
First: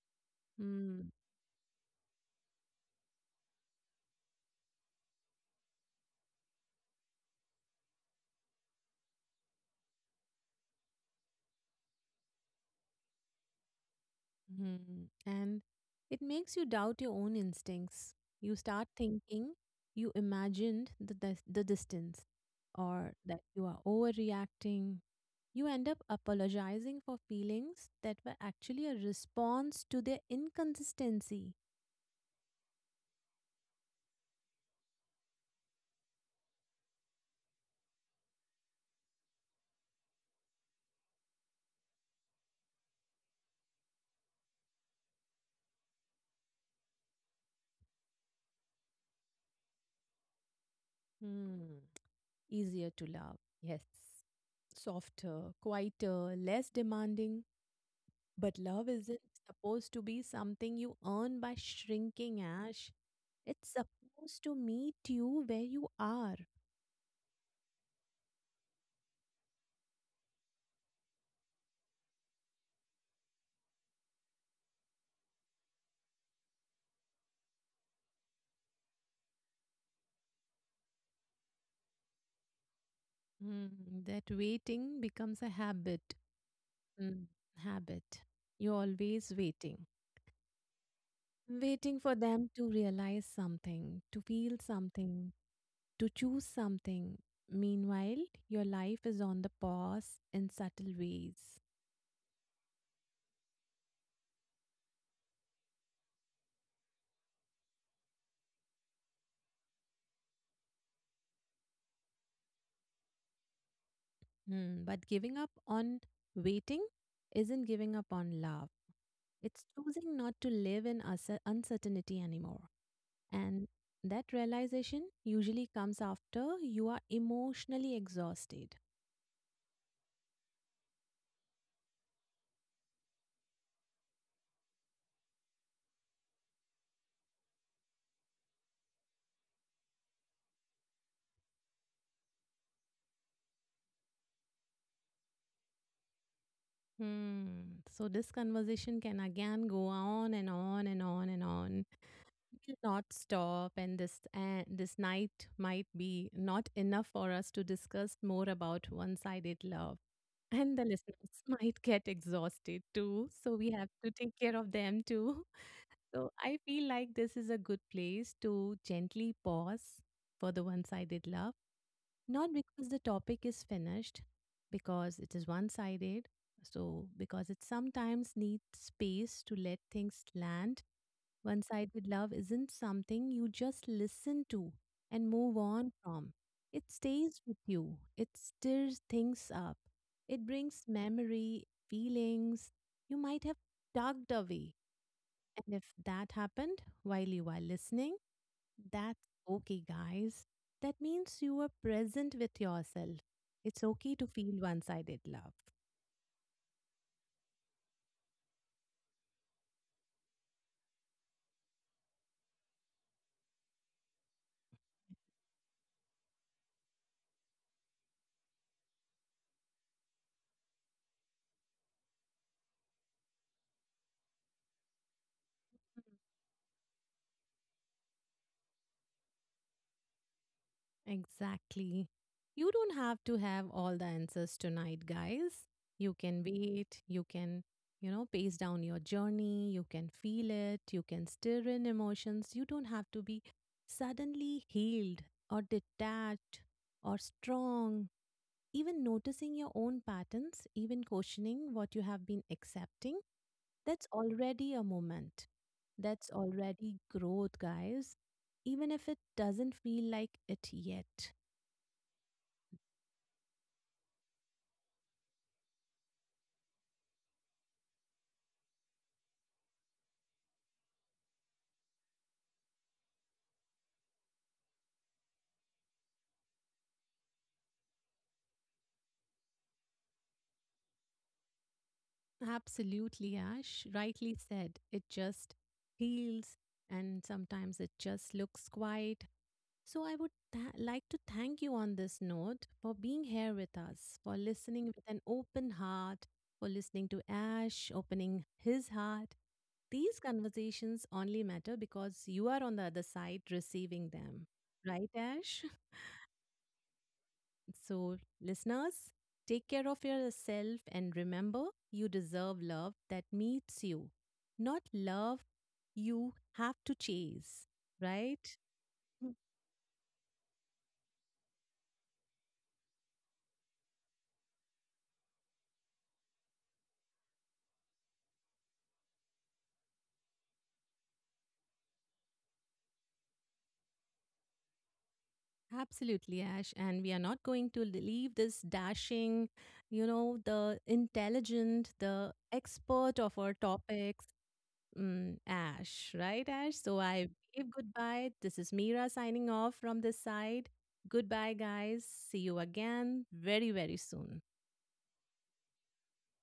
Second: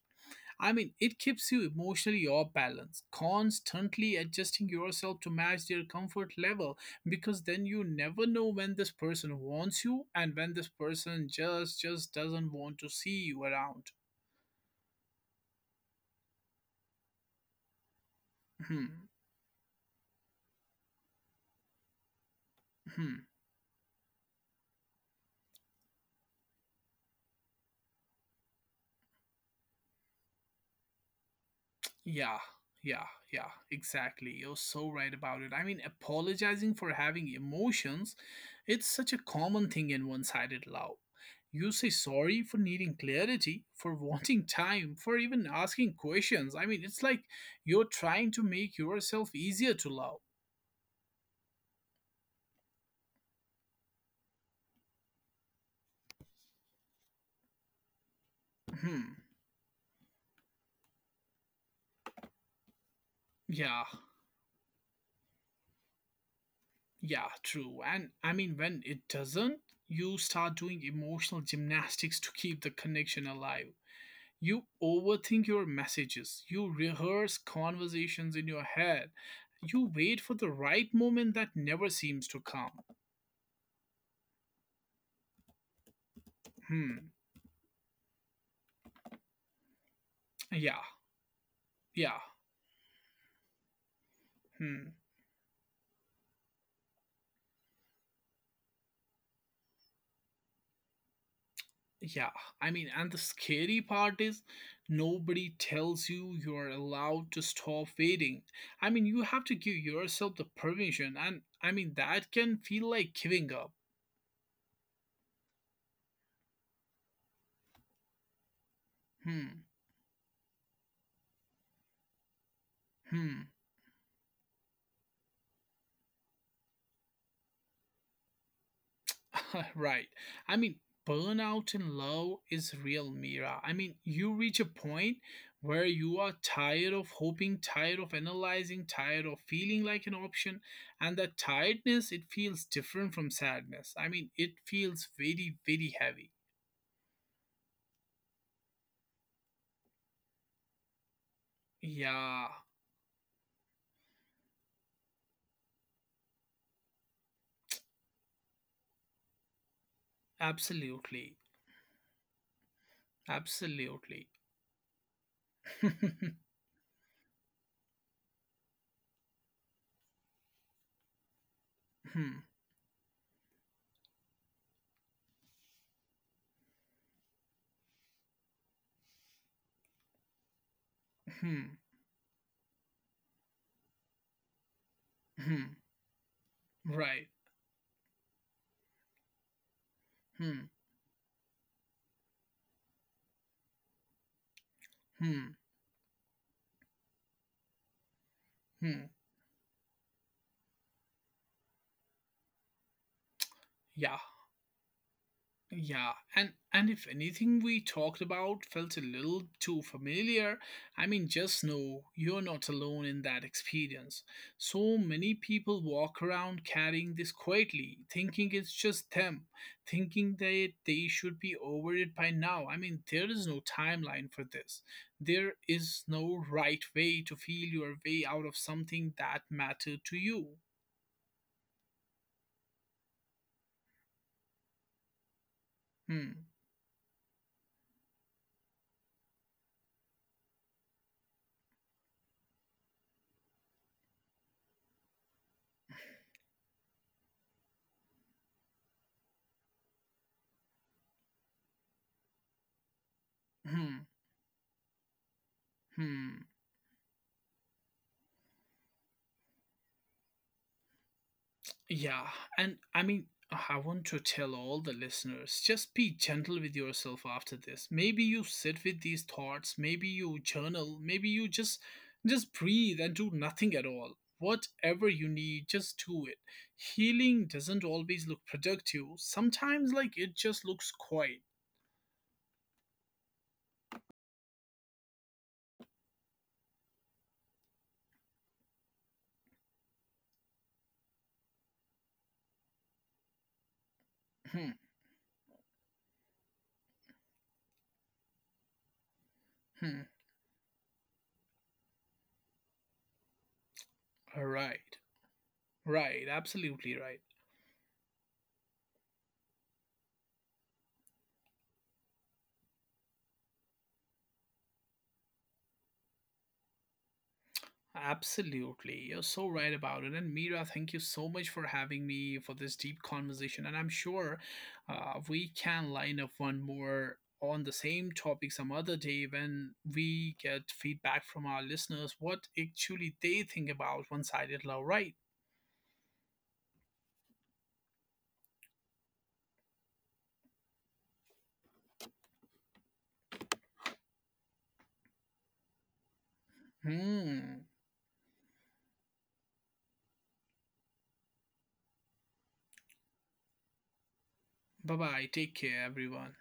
S2: I mean
S1: Hmm.
S2: it keeps you emotionally off balance, constantly adjusting yourself to match their comfort level because then you never know when this person wants you and when this person just doesn't want to see you around.
S1: Mhm. And it makes you doubt your own instincts. You start thinking you imagined the distance or
S2: Hmm.
S1: that you are overreacting. You end up apologizing for feelings that were actually a response to their inconsistency.
S2: Yeah, yeah, yeah, exactly. You're so right about it. I mean, apologizing for having emotions, it's such a common thing in one sided love. You say sorry for needing clarity, for wanting time, for even asking questions. I mean, it's like you're trying to make yourself easier to love.
S1: Hmm. Easier to love. Yes. Softer, quieter, less demanding. But love
S2: Hmm.
S1: isn't supposed to be something you earn by shrinking, Ash. It's
S2: Yeah,
S1: supposed to meet you where you are.
S2: yeah, true. And I mean, when it doesn't, you start doing emotional gymnastics to keep the connection alive. You overthink your messages, you rehearse conversations in your head, you wait for the right moment that never seems to come.
S1: Mm, that waiting becomes a habit.
S2: Hmm,
S1: Mm, habit. You're always waiting.
S2: yeah,
S1: Waiting for
S2: yeah,
S1: them to realize something, to feel
S2: hmm,
S1: something, to choose something. Meanwhile, your life is on the pause in subtle ways.
S2: yeah. I mean, and the scary part is nobody tells you you're allowed to stop waiting. I mean, you have to give yourself the permission, and I mean, that can feel like giving up.
S1: Mm, but giving up on waiting isn't giving up on love. It's
S2: Hmm,
S1: choosing not to live in uncertainty anymore.
S2: hmm.
S1: And that realization usually comes after you are emotionally exhausted.
S2: right. I mean, burnout in love is real, Mira. I mean, you reach a point where you are tired of hoping, tired of analyzing, tired of feeling like an option, and that tiredness it feels different from sadness. I mean, it feels very, very heavy.
S1: Hmm. So, this conversation can again go on and on and on and on.
S2: Yeah,
S1: It will not stop, and this night might be not enough for us to discuss more about one sided love. And the listeners
S2: absolutely,
S1: might get exhausted too. So, we have to
S2: absolutely.
S1: take care of them too. So I feel like this is a good place to gently pause for the one sided love,
S2: Hmm,
S1: not because the topic is finished, because it is one sided. So, because it sometimes needs space to let things land. One
S2: hmm,
S1: sided love isn't something you just listen to and move
S2: hmm.
S1: on from. It
S2: Right.
S1: stays with you, it stirs things up, it
S2: Hmm,
S1: brings memory, feelings you might have tugged away,
S2: hmm,
S1: and if that happened while you are listening,
S2: hmm.
S1: that's okay, guys. That means you are present with yourself. It's okay
S2: Yeah.
S1: to feel one sided love.
S2: Yeah, and if anything we talked about felt a little too familiar, I mean just know you're not alone in that experience. So many people walk around carrying this quietly, thinking it's just them, thinking that they should be over it by now. I mean there is no timeline for this. There is no right way to feel your way out of something that mattered to you.
S1: Exactly. You don't have to have all the answers tonight, guys. You can
S2: Hmm.
S1: wait. You can, you know, pace down your journey. You can feel it. You can stir in emotions. You don't have to be suddenly healed or detached or strong. Even noticing your own patterns, even questioning what you have been accepting, that's
S2: Hmm.
S1: already a moment. That's
S2: Hmm.
S1: already growth, guys, even if it doesn't feel like it yet.
S2: Yeah, and I mean, I want to tell all the listeners just be gentle with yourself after this. Maybe you sit with these thoughts, maybe you journal, maybe you just breathe and do nothing at all. Whatever you need, just do it. Healing doesn't always look productive. Sometimes like it just looks quiet.
S1: Absolutely, Ash. Rightly said. It just heals and sometimes it just looks quiet. So I would like to thank you on this note for being here with us, for
S2: Hmm,
S1: listening with an open heart, for listening to Ash opening his heart.
S2: hmm.
S1: These conversations only matter because you are on the other side receiving them.
S2: Right.
S1: Right, Ash?
S2: Right, absolutely right.
S1: So, listeners, take care of yourself and remember you deserve love that meets you, not love you have to chase, right?
S2: Absolutely. You're so right about it. And Mira, thank you so much for having me for this deep conversation. And I'm sure we can line up one more on the same topic some other day when we get feedback from our listeners what actually they think about one sided love, right?
S1: Absolutely, Ash. And we are not going to leave this dashing, you know, the intelligent, the expert of our topics. Mm, Ash, right, Ash? So I
S2: Hmm.
S1: wave goodbye. This is Mira signing off from this side. Goodbye, guys. See you again very, very soon.
S2: Bye bye. Take care, everyone.